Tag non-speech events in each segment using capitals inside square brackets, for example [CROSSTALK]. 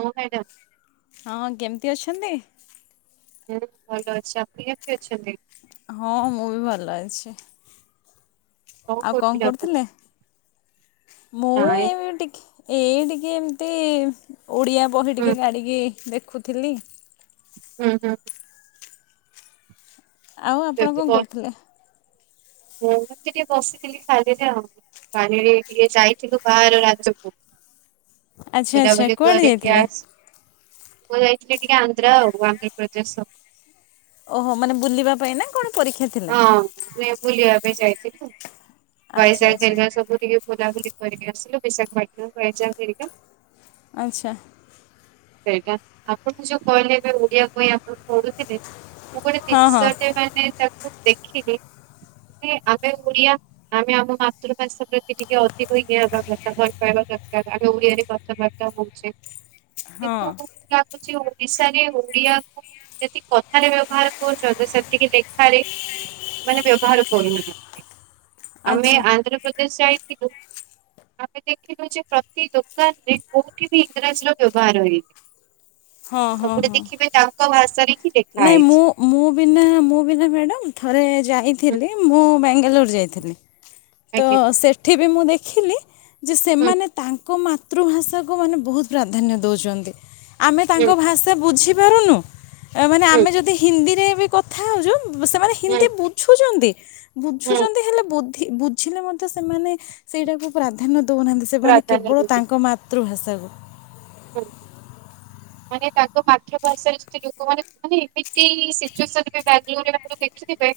ହଉ ଖାଇଦ ହଁ କେମିତି ଅଛନ୍ତି? ହୁଁ ଭଲ ଅଛି ଆପଣ କେମିତି ଅଛନ୍ତି? ହଁ ମୁଁ ବି ଭଲ ଅଛି। ଆଉ କଣ କରୁଥିଲେ ମୁଁ ନାଇଁ ଏମି ଟିକି ଏଇ ଟିକେ ଏମିତି ଓଡିଆ ବହି ହୁଁ ଟିକେ ଗାଢଣିକି ଦେଖ- ରଖୁଥିଲି ହୁଁ ହୁଁ ଆଉ ଆପଣ କଣ କରୁଥିଲେ- ମୁଁତି ଟିକେ ବସିଥିଲି ସାଲିରେ ହଉ କାନରେ ଟିକେ ଯାଇଥିଲୁ ବାହାର ରାଜକୁ- ଆଚ୍ଛା ଆଚ୍ଛା କୁଆଡେ ଯାଇଥିଲେ- ମୁଁ ଯାଇଥିଲି ଟିକେ ଆନ୍ଧ୍ର ଆଉ ଆନ୍ଧ୍ରପ୍ରଦେଶ ସବୁ- ଓହୋ ମାନେ ବୁଲିବା ପାଇଁ ନା କଣ- ପରୀକ୍ଷା ଥିଲା? ହଁ ବୁଲିବା - ଏ ଯାଇଥିଲୁ- ଆଚ୍ଛା ବୈଶାଖ ହୋ ସବୁ ଟିକେ ବୁଲାବୁଲି- ସ ପସା କ ଆଚ୍ଛା ସେଇଟା ଆପଣ ଯୋଉ କହିଲେ ଏବେ ଓଡିଆ ପାଇଁ ଆପଣ ପଢୁଥିଲେ- ମୁଁ ଗୋଟେ ହଁ ହଁ ତିନିଶଟ ମାନେ ତା ମୁଁ ଦେଖିବି ଆମେ ଓଡିଆ ଆମେ ଆମ ମାତୃଭାଷା ପ୍ରତି ଟିକେ ଅଧିକ ଇଏା ହବା କଥା ଭଲ ପାଇବା ଦରକାର ଆମେ ଓଡିଆରେ କଥାବାର୍ତ୍ତା ହଉଛେ। ଏ ହଁ ହଛି ଓଡିଶାରେ ଓଡିଆକୁ ଯେତିକି କଥାରେ ବ୍ୟବହାର କରୁଛନ୍ତି ସେତିକି ଲେଖାରେ ମାନେ ବ୍ୟବହାର କରୁନ ଆମେ ଆଚ୍ଛା ଆନ୍ଧ୍ରପ୍ରଦେଶ ଯାଇଥିଲୁ। ଆମେ ଦେଖିଲୁ ଯେ ପ୍ରତି ଦୋକାନରେ କୋଉଁଠି ବି ଇଂରାଜୀର ବ୍ୟବହାର ହେନି ହଁ ହଁ ସବୁଡେ ହଁ। ଦେଖିବେ ତାଙ୍କ ଭାଷାରେ ହିଁ ଲେଖା ନାଇଁ ହେଇଛି। ମୁଁ ମୁଁ ବିନା ମୁଁ ବିନା ମ୍ୟାଡାମ ଥରେ ହୁଁ, ଯାଇଥିଲି ମୁଁ କେଲୋରୁ ଯାଇଥିଲି ତ ଆଜ୍ଞା ସେଠି ବି ମୁଁ ଦେଖି। ଦେଖିଲେ ଯେ ହୁଁ ସେମାନେ ତାଙ୍କ ମାତୃଭାଷାକୁ ମାନେ ବହୁତ ପ୍ରାଧାନ୍ୟ ଦେଉଛନ୍ତି। ଆମେ ତାଙ୍କ ହୁଁ ଭାଷା ବୁଝି ବାରନ ମାନେ ହୁଁ ଆମେ ଯଦି ହିନ୍ଦୀରେ କଥା ହଉଛୁ, ସେମାନେ ହୁଁ ହିନ୍ଦୀ ବୁଝୁଛନ୍ତି। ହୁଁ ବୁଝୁଛନ୍ତି ହେଲେ ବ ବୁଝିଲେ ମଧ୍ୟ ସେମାନେ ସେଇଟାକୁ ପ୍ରା ଧ୍ୟାନ ଦେଉନାହାନ୍ତି ସେମାନେ ପ୍ରାଧାନ୍ୟ କେବଳ ଦେଉଛନ୍ତି। ତାଙ୍କ ମାତୃଭାଷା ତଉ ହୁଁ ହୁ ମାନେ ତାଙ୍କ ମାତୃଭାଷାରେ ଲୋକମାନେ ମାନେ ଏମିତି ସିଚୁଏସନେ ବାଙ୍ଗାଲୋରରେ ପାଖରେ ଦେଖିଥିବେ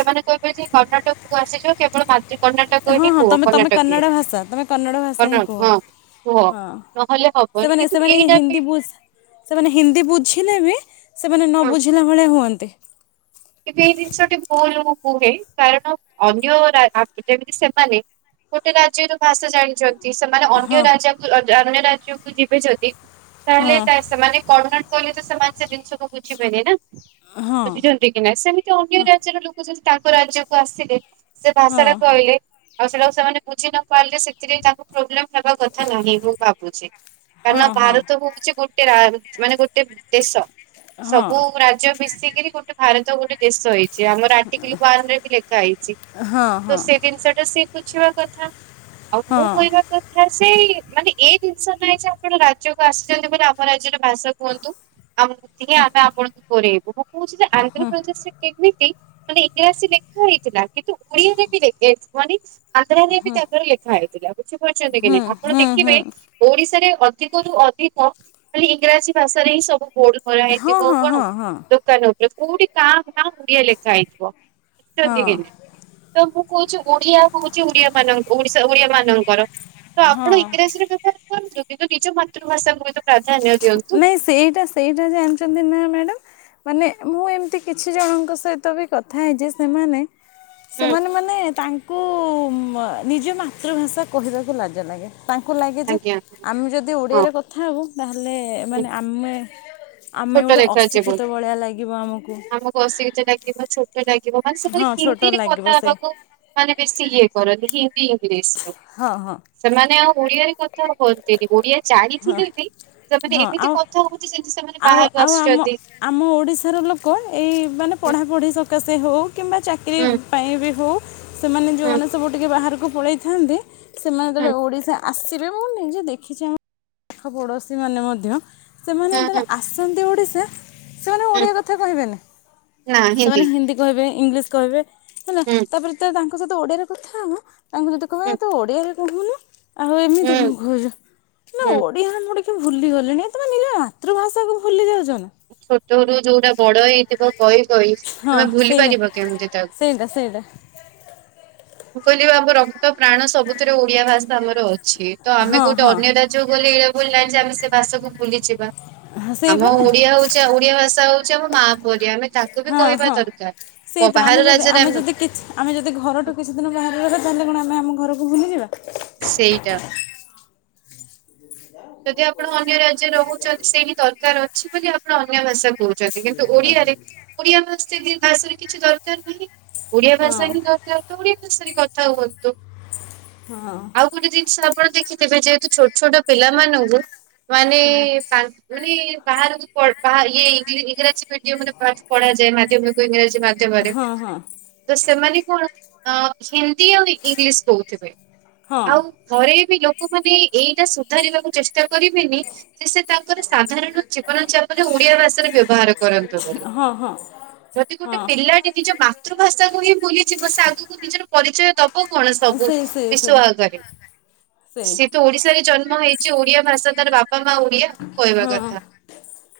ସେମାନେ କହିବେ ଯେ କର୍ଣ୍ଣାଟକକୁୁ ଆସିଯିବ କେବଳ ମାତୃ କର୍ଣ୍ଣାଟକ ହଁ ହିଁ ହଁ କୁହ। ତମେ ତମେ କର୍ଣ୍ଣାଟକ କନ୍ନଡ଼ ଭାଷା ତମେ କନ୍ନଡ଼ ଭାଷା କର୍ ହିଁ କୁହ ହଁ କୁହ ହଁ ନହେଲେ ହବନି ସେମାନେ କିନ୍ତୁ ସେମାନେ ଏଇଟା ହିନ୍ଦୀ ବି ସେମାନେ ହିନ୍ଦୀ ବୁଝିଲେ ବି ସେମାନେ ନ ହଁ ବୁଝିଲା ଭଳିଆ ହୁଅନ୍ତି। କିନ୍ତୁ ଏଇ ଜିନିଷଟି ଭୁଲ ମୁଁ କୁହେ କାରଣ ଅନ୍ୟ ରା ଯେମିତି ସେମାନେ ଗୋଟେ ରାଜ୍ୟ ର ଭାଷା ଜାଣିଛନ୍ତି। କି ସେମାନେ ଅନ୍ୟ ରାଜାକୁ ଅନ୍ୟ ରାଜ୍ୟକୁ ଯିବେ ଯଦି ତାହେଲେ ହଁ ତା ସେମାନେ କଣ କହିଲ ତ ସେମାନ ସେ ଜିନିଷକୁ ବୁଝିବେନି ନା। ହଁ। ହେ ସେମିତି ଅନ୍ୟ ରାଜ୍ୟର ଲୋକ ଯଦି ତାଙ୍କ ରାଜ୍ୟକୁ ଆସିଲେ ସେ ଭାଷା ଟା ହଁ କହିଲେ ଆଉ ସେଟାକୁ ସେମାନେ ବୁଝି ନପାରିଲେ ସେଥିରେ ତାଙ୍କୁ ପ୍ରୋବ୍ଲେମ ବା କଥା ନାହିଁ ମୁଁ ଭାବୁଛି। କାରଣ ହଁ ହଁ ଭାରତ ହଉଛି ଗୋଟେ ରା ମାନେ ଗୋଟେ ଦେଶ ହଁ ସବୁ ରାଜ୍ୟ ମିଶିକିରି ଗୋଟେ ଭାରତ ଗୋଟେ ଦେଶ ହେଇଛି। ଯେ ଆମର ଆଟିକିଲି ୱାନ୍ ରେ ବି ଲେଖା ହେଇଛି ହଁ ତ ହଁ ସେ ଜିନିଷ ଟା ସେ ବୁଝିବା କଥା ଆଉ ମୁଁ ହଁ କହିବା କଥା ସେଇ ମାନେ ଏଇ ଜିନିଷ ନାହିଁ ଯେ ଆପଣ ରାଜ୍ୟକୁ ଆସିଛନ୍ତି ବୋଲି ଆମ ରାଜ୍ୟର ଭାଷା କୁହନ୍ତୁ ଆଉ ପୃଥିବୀ ଆମେ ଆପଣ ପରେବୁ କହୁଛି ଯେ ଉତ୍ତରପ୍ରଦେଶ ରେ କେମିତି ମାନେ ଇଂରାଜୀ ଲେଖା ହେଇଥିଲା କିନ୍ତୁ ଓଡିଆରେ ବି ମାନେ [INAUDIBLE] ଆନ୍ଧ୍ରରେ ବି ତାଙ୍କର ଲେଖା ହେଇଥିଲା ବୁଝିପାରୁଛନ୍ତି କି ନାଇଁ। ଆପଣ ଦେଖିବେ ଓଡିଶାରେ ଅଧିକରୁୁ ଅଧିକ ଖଲି ଇଂରାଜୀ ଭାଷାରେ ହିଁ ସବୁ ବୋଡ ଖରା ହଁ ହଁ ହେଇଯିବ କଣ ହଁ ହଁ ଦୋକାନ କଉଠି କା ଭା ଓଡିଆ ଲେଖା ହେଇଥିବ। ହଁ ତ ମୁ କହୁଚୁ ଓଡିଆ କହୁଛି ଓଡିଆ ମାନଙ୍କ ଓଶା ଓଡିଆ ମାନଙ୍କର ତ ଆପଣୁ ହଁ ଇଂରାଜି ରେଖ କଛୁ କିନ୍ତୁ ନିଜ ମାତୃଭାଷା ହୁଏ ନାଇଁ ସେଇଟା ସେଇଟା ଜାଣିଛନ୍ତି ନା ମ୍ୟାଡାମ ମାନେ ମୁଁ ଏମିତି କିଛି ଜଣଙ୍କ ସହିତ ବି କଥା ହେଇ ଯେ ସେମାନେ ହୁଁ ସେମାନେ ମାନେ ତାଙ୍କୁ କୁ ନିଜ ମାତୃଭାଷା କହିବାକୁ ଲାଜ ଲାଗେ। ତାଙ୍କୁ ଲାଗେ ଯେ ଆଜ୍ଞା ଆମେ ଯଦି ହଁ ଓଡ଼ିଆରେ କଥା ହେବୁ ତାହେ ମାନେ ହୁଁ ମାନେ ଆମେ ଆମେ ଛୋଟ ଗୋଟେ ଲେଖା ଅଶିକ୍ଷିତ ଜୀବନ ଭଳିଆ ଲାଗିବ ଆମକୁ ଆମୁକୁ ଅଶି [UNINTELLIGIBLE] ଲାଗିବ ଛୋଟ ଲାଗ୍ ଯିବ ମାନେ ସେମାନେ ହଁ ଛୋଟ ହିନ୍ଦୀରେ ଲାଗିବ କଥା ସେ ହେବାକୁ ମାନେ ବେଶୀ ଇଏ କରନ୍ତି କି ଇଂଲିଶ ହଁ ହଁ ସେମାନେ ଆଉ ଓଡ଼ିଆରେ କଥା କୁହ ଯେକି ଓଡିଆ ଜାଣିଥିଲେ ବି ସେମାନେ ହଁ ଏମିତି ଆଉ କଥା ହଉଚି ଯେମିତି ସେମାନେ ଆଉ ବାହାରୁ ଆଉ ଆମ ଆସିଛନ୍ତି। ଆମ ଓଡ଼ିଶାର ଲୋକ ଏଇ ମାନେ ହୁଁ ପଢ଼ାପଢ଼ି ସକାସ୍ ସେ ହଉ କିମ୍ବା ଚାକିରୀ ହୁଁ ପାଇଁ ବି ହଉ ସେମାନେ ହୁଁ ଯୋଉମାନେ ସବୁ ଟିକେ ବାହାରୁ କେ ପଳେଇଥାନ୍ତି ସେମାନେ ହୁଁ ଯେତେବେଳେ ଓଡିଶା ଆ ଆସିବେ ମୁଁ ନିଜେ ଦେଖିଛି ପାଖପଡୋଶୀ ମାନେ ମଧ୍ୟ ସେମାନେ ହୁଁ ଯେତେବେଳେ ହୁଁ ଆସନ୍ତି ଓଡି ଶା ସେମାନେ ହୁଁ ଓଡିଆ କଥା କହିବେନି ସେମାନେ ହିନ୍ଦୀ କହିବେ ଇଂଲିଶ କହିବେ ହେଲା ହୁଁ ତାପରେ ତ ତାଙ୍କ ଙ୍କ ସହିତ ଓଡିଆ କଥା ହବ ତାଙ୍କୁ ଯଦି କହିବ ହୁଁ ଏ ତୁ ଓଡ଼ିଆରେ କୁହୁନୁ ଆଉ ହୁଁ ଏମିତି କଣ କହୁଚୁ ନା ହୁଁ। ଓଡିଆ ମୁଁ ଟିକେ ଭୁଲି ଗଲିଣି ଏ ତମେ ନିଜ ମାତୃଭାଷାକୁ ଭୁଲି ଯାଉଛ। ନା ଛୋଟରୁ ଯୋଉଟା ବଡ ହେଇଥିବ କହି କହି ହଁ ତମେ ଭୁଲି ସେଇଟା ପାରିବ କେମିତି ତାକୁ। ସେଇଟା ସେଇଟା ମୁଁ କହିଲି ବା ଆମ ରକ୍ତ ପ୍ରାଣ ସବୁଥିରେ ଓଡିଆ ଭାଷା ଆମର ଅ ଅଛି ତ ଆମେ ହଁ ଗୋଟେ ହଁ ଅନ୍ୟ ରାଜ୍ୟକୁ ଗଲେ ଏୟା ଭୁଲ ନାଇଁ ଯେ ଆମେ ସେ ଭାଷାକୁ ଭୁଲିଯିବା। ହଁ ଆମ ସେଇପରା ଓଡିଆ ହଉଛି ଓଡିଆ ଭାଷା ହଉଛି ଆମ ମା ପରି ଆମେ। ତାକୁ ବି ହଁ କହିବା ହଁ ଦରକାର। ସେଇ ତ ବାହାର ଆମେ ଯଦି ରାଜ୍ୟରେ ଆମେ ଯଦି କି ଆମେ ଯଦି ଘରଠୁ କିଛି ଦିନ ବାହାର ରହିବା ତାହେଲେ କଣ ଆମେ ଆମ ଘର। କୁ ଭୁଲିଯିବା। ସେଇଟା। ଯଦି ଆପଣ ଅନ୍ୟ ରାଜ୍ୟରେ ରହୁଛନ୍ତି ସେଇଠି ଦରକାର ଅ ଅଛି ବୋଲି ଆପଣ ଅନ୍ୟ ଭାଷାକୁ। କହୁଛନ୍ତି କିନ୍ତୁ ଓଡିଆରେ ଓଡିଆ ଭା ସେ ଦି ଭାଷାରେ କିଛି ଦରକାର ନାହିଁ। ଓଡିଆ ଭାଷା ହି ହଁ ଦରକାର ତ ଓଡିଆ। ରେ କଥା ହୁଅନ୍ତୁ। ହଁ ଆଉ ଗୋଟେ ଜିନିଷ। ପଣ ଦେଖିଥିବେ ଯେହେତୁ ଛୋଟ ଛୋଟ ପିଲା। ମାନଙ୍କୁ ମାନେ ହଁ। ପାଞ୍ଚ ମା ଏ ବାହାରକୁ ପଢ଼ ୟେ ଇଂରାଜୀ ମିଡିମରେ। ପଢ ଯାଏ ମାଧ୍ୟମକୁ ଇଂରାଜୀ ମାଧ୍ୟମରେ ହଁ ତ ସେମାନେ। କଣ ହିନ୍ଦୀ ଆଉ ଇଂଲିଶ କହୁଥିବେ। ହଁ ହଁ ଆଉ ଘରେ ବି ଲୋ ମାନେ ଏଇଟା ଶୁ ଧରିବାକୁ ଚେଷ୍ଟ ଟା କରିବେନି ଯେ ସେ ତାଙ୍କର ସାଧାରଣ ଜୀବନ ଚାପନ ଓଡିଆ ଭାଷାରେ ବ୍ୟବହାର କରନ୍ତୁ ବୋଲି ହଁ ହଁ ଯଦି ଗୋଟେ ହଁ ପିଲାଟି ନିଜ ମାତୃଭାଷାକୁ ହିଁ ଭୁଲିଯିବ ସେ ଆଗକୁ ନିଜର। ପରିଚୟ ତ ହ କଣ ସବୁ ସେଇ ସେଇ ବିଶ୍ଵ ସେଇ ଆଗରେ ସେଇ ସିଏ ତ ଓଡିଶାରେ ଜ ହେଇଛି ଓଡିଆ ଭାଷା ତାର ବାପ ହଁ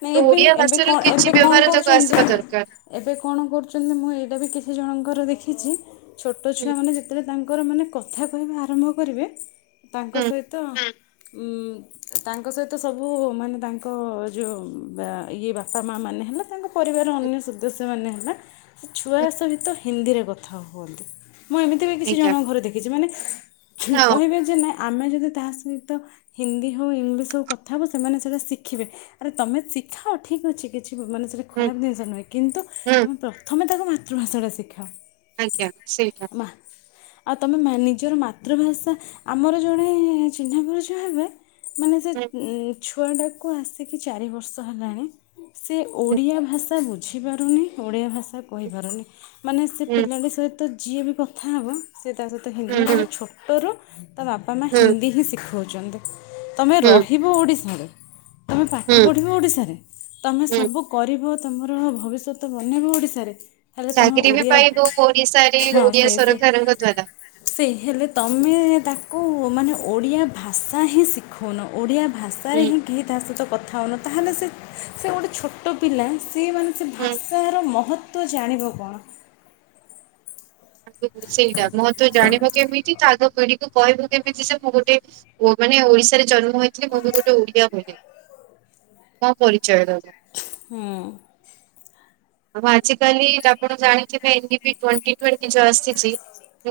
ନାଇଁ ତ ଏବେ ଓଡିଆ ଏବେ ଭାଷାର କଣ କିଛି ଏବେ କଣ ବ୍ୟବହାର ତାକୁ କରୁଛନ୍ତି ଆସିବା ଦରକାର। ଏବେ କଣ କରୁଛନ୍ତି ମୁଁ ଏଇଟା ବି କିଛି ଜଣଙ୍କର ଦେଖି ଖିଛି ଛୋଟ ହୁଁ ଛୁଆ ମାନେ ଯେତେବେଳେ ତାଙ୍କର ମାନେ କଥା କହିବା ଆରମ୍ଭ କରିବେ ତାଙ୍କ ହୁଁ ସହିତ ଉଁ ତାଙ୍କ ସହିତ ତ ସବୁ ମାନେ ତାଙ୍କ ଯେଉଁ ଇଏ ବାପା ମା ମାନେ ହେଲା ତାଙ୍କ ପରିବାର ଅନ୍ୟ ସଦସ୍ୟ ସେମାନେ ହେଲା। ଛୁଆ ହୁଁ ସହିତ। ହିନ୍ଦୀରେ କଥା ହୁଅନ୍ତି। ମୁଁ ଏମିତି ବି କିଛି ଆଜ୍ଞା ଜଣଙ୍କ ଘରେ ଦେଖିଛି ମାନେ ହଁ କହିବେ ଯେ ନାଇ ଆମେ ଯଦି ତାହା ସହିତ ହିନ୍ଦୀ ହଉ ଇଂଲିଶ ହଉ କଥା ତଥାପୁ ସେମାନେ ସେଇଟା ଶିଖିବେ ଆରେ ତମେ ଶିଖାଅ ଠିକ୍ ଅଛି କି କି ମାନେ ସେଟ ହୁଁ ଖରାପ ଜିନିଷ ନୁହେଁ କିନ୍ତୁ ହୁଁ ତମେ ପ୍ରଥମେ ତାକୁ ତୃ ଭାଷାଟା ଶିଖାଅ। ଆଂଞା ସେଇଟା। ମା ଆଉ ତମେ ମା ନିଜର ମାତୃଭାଷା ଆମର ଜଣେ ଚିହ୍ନାପରିଚ ହେବେ ମାନେ ସେ ହୁଁ ଏ ଛୁଆଟାକୁ ଆସିକି ଚାରି ବର୍ଷ ହେଲାଣି ସେ ହୁଁ ଓଡ଼ିଆ ଭାଷା ବୁଝ ବୁଝିପାରୁନି ଓଡ଼ିଆ ଭାଷା କହିପାରୁନି। ମାନେ ସେ ହୁଁ ପିଲାଟି ସହିତ ତ ଯିଏ ବି କଥା ହେବ ସେ ତା ସହିତ ହୁଁ ହିନ୍ଦୀମାନେ ହୁଁ ତାଙ୍କ ଛୋଟରୁ ତା ଵାପା ମା ହୁଁ ହିନ୍ଦୀ ହିଁ ଶିଖଉ ଛନ୍ତି। ତମେ ହୁଁ ରହି ଓଡ଼ିଶାରେ। ତମେ ପାଠ ହୁଁ ପଢିବ ଓଡିଶାରେ ତମେ ହୁଁ ସବୁ କରିବ ତମର ଭବିଷ୍ୟତ ବନେଇବ ଓଡ଼ିଶାରେ। ହେଲେ ତମେ ଚାକିରି ବି ଓଡିଆ ପାଇବୁ ଓଡିଶାରେ ହଁ ଓଡିଆ ସେ ସେ ସରକାରଙ୍କ ଦ୍ଵାରା। ସେଇ ହେଲେ ତମେ ତା କୋଉ ମାନେ ଓଡ଼ିଆ ଭାଷା ହିଁ ଶିଖଉନ। ଓଡ଼ିଆ ଭାଷାରେ ହୁଁ ହିଁ କେହି ତା ସହିତ କଥା ହୋଉନ ତାହେଲେ ସେ ସେ ଗୋଟେ ଛୋଟ ପିଲା ସିଏ ମାନେ ସେ ହୁଁ। ଭାଷାର ମହତ୍ଵ ତ ଜାଣିବ କଣ? ସେଇଟା ମୋ ତୁ ଜାଣିବୁ କେମିତି ତାଗ ପିଢିକୁ କହିବୁ କେମିତି ଯେ ମୁଁ ଗୋଟେ ଓ ମାନେ ଓଡିଶାରେ ଜନ୍ମ ହୋଇଥିଲି ମୁଁ ବି ଗୋଟେ ଓଡିଆ ବୋଲି ମୋ ପରିଚୟର। ହୁଁ। ଆଉ ଆଜିକାଲି ଆପଣ ଜାଣିଥିବେ ଏନ୍ ଡି ପି ଟୋଣ୍ଟି ଟଣ୍ ଏ ଯୋଉ ଆସିଚି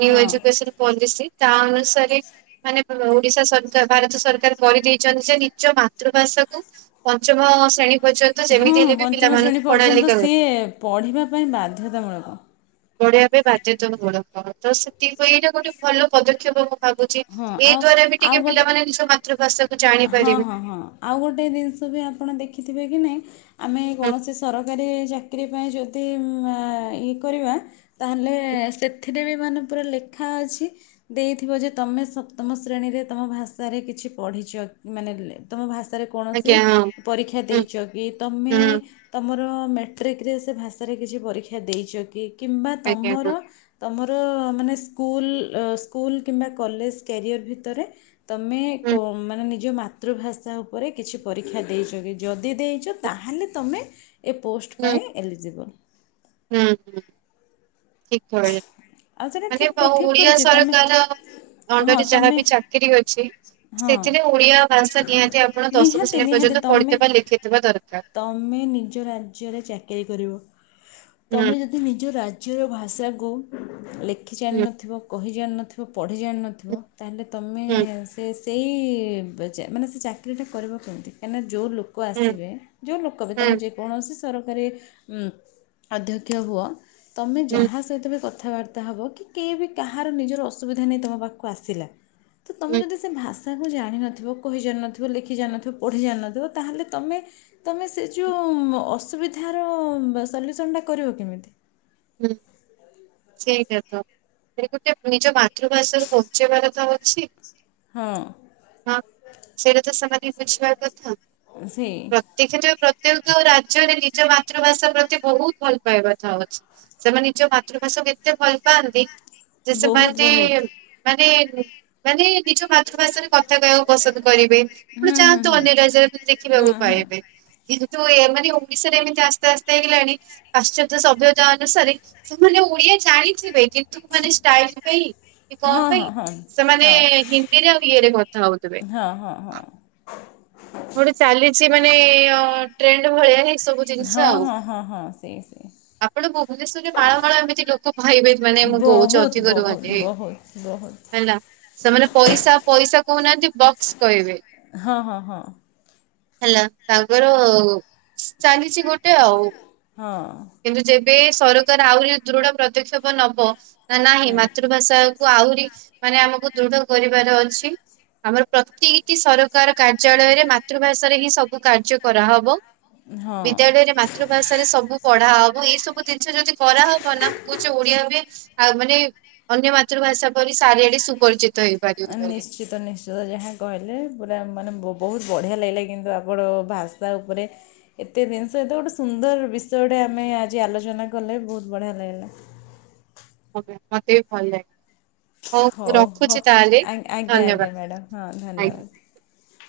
ନିଉ ହଁ। ଏଜୁକେସନ୍ ପଲିସି ତା ଅନୁସାରେ ମାନେ ବ ଓଡିଶା ସରକାର ଭାରତ ସରକାର କରିଦେଇଚନ୍ତି ଯେ ନିଜ ମାତୃଭାଷାକୁୁ ପଞ୍ଚମ ଶ୍ରେଣୀ ପର୍ଯ୍ୟନ୍ତ ହଁ ଯେମିତି ହଁ ହେଲେ ବି ପଞ୍ଚମ ଶ୍ରେଣୀ ପିଲାମାନଙ୍କୁ ପଢା ପର୍ଯ୍ୟନ୍ତ ଲେଖା ସିଏ ପଢିବା ପାଇଁ ବାଧ୍ୟତାମୂଳକ ପଢେଇବା ପାଇଁ ବାଧ୍ୟତା ମୂଳକ ତ ସେଥିପାଇଁ ଏଇଟା ଗୋଟେ ଭଲ ପଦକ୍ଷେପ ଭାବୁଛି। ହଁ ଏ ଆଉ ଦ୍ଵାରା ବି ଟିକେ ଆଉ ଗୋଟେ ପିଲାମାନେ ନିଜ ମାତୃଭାଷାକୁ ହଁ ଜାଣିପାରିବେ ହଁ ହଁ ଆଉ ଗୋଟେ ଜିନିଷ ବି ଆପଣ ଦେଖିଥିବେ କି ନାଇଁ ଆମେ ହୁଁ କୌଣସି ସରକାରୀ ଚା ଚାକିର ପାଇଁ ଯଦି ମ୍ ଆ ଇଏ କରିବା ତାହେଲେ ହୁଁ। ସେଥି ଏଥିରେ ବି ମାନେ ପୁରା ଲେଖା ଅଛି ଦେଇଥିବ ଯେ ତମେ ସପ୍ତମ ଶ୍ରେଣୀରେ ତମ ଭାଷାରେ କିଛି ପଢିଚ ମାନେ ଲେ ତମ ଭାଷା ଭାଷା ରେ କୌଣସି ଆଜ୍ଞା ହଁ ପରୀକ୍ଷା ହୁଁ ଦେଇଚକି ତମେ ହୁଁ ତମର ମେଟ୍ରିକ୍ ରେ ସେ ଭାଷାରେ କିଛି ପରୀକ୍ଷା ଦେଇଚ କି କିମ୍ବା ଆଜ୍ଞା ହଁ ତମର ତମ ର ମାନେ ସ୍କୁଲ ସ୍କୁଲ୍ କିମ୍ବା କଲେଜ କ୍ୟାରିୟର ଭିତରେ ତମେ ହୁଁ କ ମାନେ ନିଜ ମା ମାତୃଭାଷା ଉପରେ କିଛି ପରୀକ୍ଷା ଦେଇଚକି ଯଦି ଦି ଦେଇଚ ତାହେଲେ ତମେ ଏ ପୋଷ୍ଟ ହୁଁ ପାଇଁ ଏଲିଜିବଲ୍। ହୁଁ ହୁଁ ଠିକ୍। ଆଉ ସେଇଟା ମାନେ ଠିକ୍ ଠିକ୍ ଓଡିଆ କରିଛି ତମେ ସରକାର ହଁ ଅଣ୍ଡରେ ତମେ ଯାହାବ ଚାକିରି ଅଛି ହଁ ସେଥିରେ ଓଡିଆ ଭାଷା ନିହାତି ଆପଣ ଦଶମ ନିହାତି ଶ୍ରେଣୀ ନିହାତି ପର୍ଯ୍ୟନ୍ତ ତମେ ପଢିଥିବା ଲେଖିଥିବା ଦରକାର। ତମେ ନିଜ ରାଜ୍ୟରେ ଚାକିରି କରିବ। ହୁଁ ତମେ ଯଦି ନିଜ ରାଜ ରାଜ୍ୟ ର ଭାଷା କୁ ଲେଖ୍। ଲେଖି ହୁଁ ଜାଣିିନଥିବ କହି [INAUDIBLE] ଜାଣି ନଥିବ। ପଢ଼ି ଜାଣି ‌ନଥିବ ତା ହେଲେ ତମେ ହୁଁ ଶେଷ୍ ସେଇଇଇ ମାନେ ସେ ଚାକିରିଟା କରିବ କେମିତି କାହିଁକିନା ଯୋଉ ଲୋକ ହୁଁ ଆସିବେ ଯୋଉ ଲୋକ ବି ହୁଁ ତମେ ଯେକୌଣସି ସରକାରୀ ଅଧ୍ୟକ୍ଷ ହୁଅ। ତମେ ହୁଁ ହୁଁ ଯାହା ସହିତ ବି କଥ୍ କଥାବାର୍ତ୍ତା ହେବ କି କିଏ ବି କାହାର ନିଜର ଅସୁବିଧା ନେଇ ତମ ପାଖକୁ ଆସିଲା ତ ତମେ ହୁଁ ଯଦି ସେ ଭାଷ୍ ତାକୁ ଜାଣିନଥିବ କହି ଜାଣିନଥିବ ଲେଖି ଜାଣିନଥିବ ପଢ଼ି ଜାଣିନଥିବ ତାହେଲେ ତମେ ତମେ ସେ ଯୋଉଁ ଅସୁବିଧାର ସଲ୍ୟୁସନଟା କରିବ କେମିତି ହୁଁ ସେଇଟା ତ, ସେ ଗୋଟେ ନିଜ ମାତୃଭାଷାକୁ ବଞ୍ଚେଇବାର ତ ଅଛି। ହଁ ହଁ, ସେ ରାଜସମାଧି ବୁଝିବା କଥା। ସେଇ ପ୍ରତ୍ୟେ [UNINTELLIGIBLE] ପ୍ର ଯେଉସବୁ ରାଜ୍ୟରେ ନିଜ ମାତୃଭାଷା ପ୍ରତି ବହୁତ ଭଲ ପାଇବା ଥାଉଅଛି। ସେମାନେ ନିଜ ମାତୃଭାଷାକୁ ଏତେ ଭଲ ପାଆନ୍ତି ଜେ ବହୁତ ସେମାନେ ବହୁତ ମାନେ ମାନେ ନିଜ ମାତୃଭାଷାରେ କଥା କହିବାକୁ ପସନ୍ଦ କରିବେ, ହୁଁ ପୁଣି ହୁଁ ଯାଆନ୍ତୁ ହୁଁ ଅନ୍ୟ ରାଜ୍ୟରେ ହୁଁ ଦେଖିବାକୁ ହୁଁ ପାଇବେ କି ଯୋଉ ଏ ମାନେ ଓଡିଶାରେ ଏମିତି ଆସ୍ତେ ଆସ୍ତେ ହେଇଗଲାଣି ପାଶ୍ଚାତ୍ୟ ସଭ୍ୟ ତା ଅନୁସାରେ ସେମାନେ ଓଡିଆ ଜାଣିଥିବେ କିନ୍ତ୍ [UNINTELLIGIBLE] ଷ୍ଟାଇଲ୍ ପାଇଁ କି କଣ ପାଇଁ ହଁ ହଁ ସେମାନେ ହିନ୍ଦୀରେ ଆଉ ଇଏରେ କଥା ହଉଥିବେ। ହଁ ହଁ ହଁ ହଁ ଟ୍ରେଣ୍ଡ୍ ଭଳିଆ ହି। ଏ ସବୁ ହଁ ଜିନିଷ ହଁ ଆଉ, ହଁ ହଁ ହଁ ସେଇ ସେଇ ଆପଣ ଭୁବନେଶ୍ୱରରେ ମାଳମାଳ ଏମିତି ଲୋକ ପାଇବେ ମାନେ ମୁଁ ବହୁତ ଅଧିକ ବହୁତ ରୁହନ୍ତି ବହୁତ ବହୁତ ହେଲା, ସେମାନେ ପଇସା ପଇସା କହୁନାହାନ୍ତି ବକ୍ସ କହିବେ। ହଁ ହଁ ହଁ। ହେଲା ତାଙ୍କର ଚାଲିଛି ଗୋଟେ ଆଉ ହଁ ବେ ସରକାର ଆହୁରି ଦୃଢ ପଦକ୍ଷେପ ନବ। ନା ନାହିଁ ମାତୃଭାଷାକୁ ଆହୁରି ମାନେ ଆମକୁ ଦୃଢ କରିବାର ଅଛି ଆମର ପ୍ରତିଟି ସରକାର କାର୍ଯ୍ୟାଳୟରେ ମାତ୍ [INAUDIBLE] କାର୍ଯ୍ୟ କରାହବ। ହଁ ବିଦ୍ୟାଳୟରେ ମାତୃଭାଷାରେ ସବୁ ପଢା [INAUDIBLE] ହବ ଏଇ ସବୁ ଜିନିଷ ଯଦି କରାହବ ନା ମୁଁ କହୁଛି ଓଡିଆ ବି ଆଉ ମାନେ ଅନ୍ୟ ମାତୃଭାଷା ପରି ସାରିଆଡେ ସୁପରିଚିତ ହେଇପାରିବ ବୋଲି ନିଶ୍ଚିତ ନିଶ୍ଚିତ ଯାହା କହିଲେ ପୁରା ମାନେ ବହୁତ ବଢ଼ିଆ ଲାଗିଲା କିନ୍ତୁ ଆପଣ ଭାଷା ଉପରେ ଏତେ ଜିନିଷ ଏତେ ଗୋଟେ ସୁନ୍ଦର ବିଷୟଟେ ଆମେ ଆଜି ଆଲୋଚନା କଲେ ବହୁତ ବଢ଼ିଆ ଲାଗିଲା ମୋତେ ବି ଭଲ ଲାଗେ ମୁଁ ହଉ ହଉ ରଖୁଛି ତାହେଲେ ଆଜ୍ଞା ଧନ୍ୟବାଦ। ଆଜ୍ଞା ମ୍ୟାଡ଼ାମ୍ ହଁ ଆଜ୍ଞା। ଧନ୍ୟବାଦ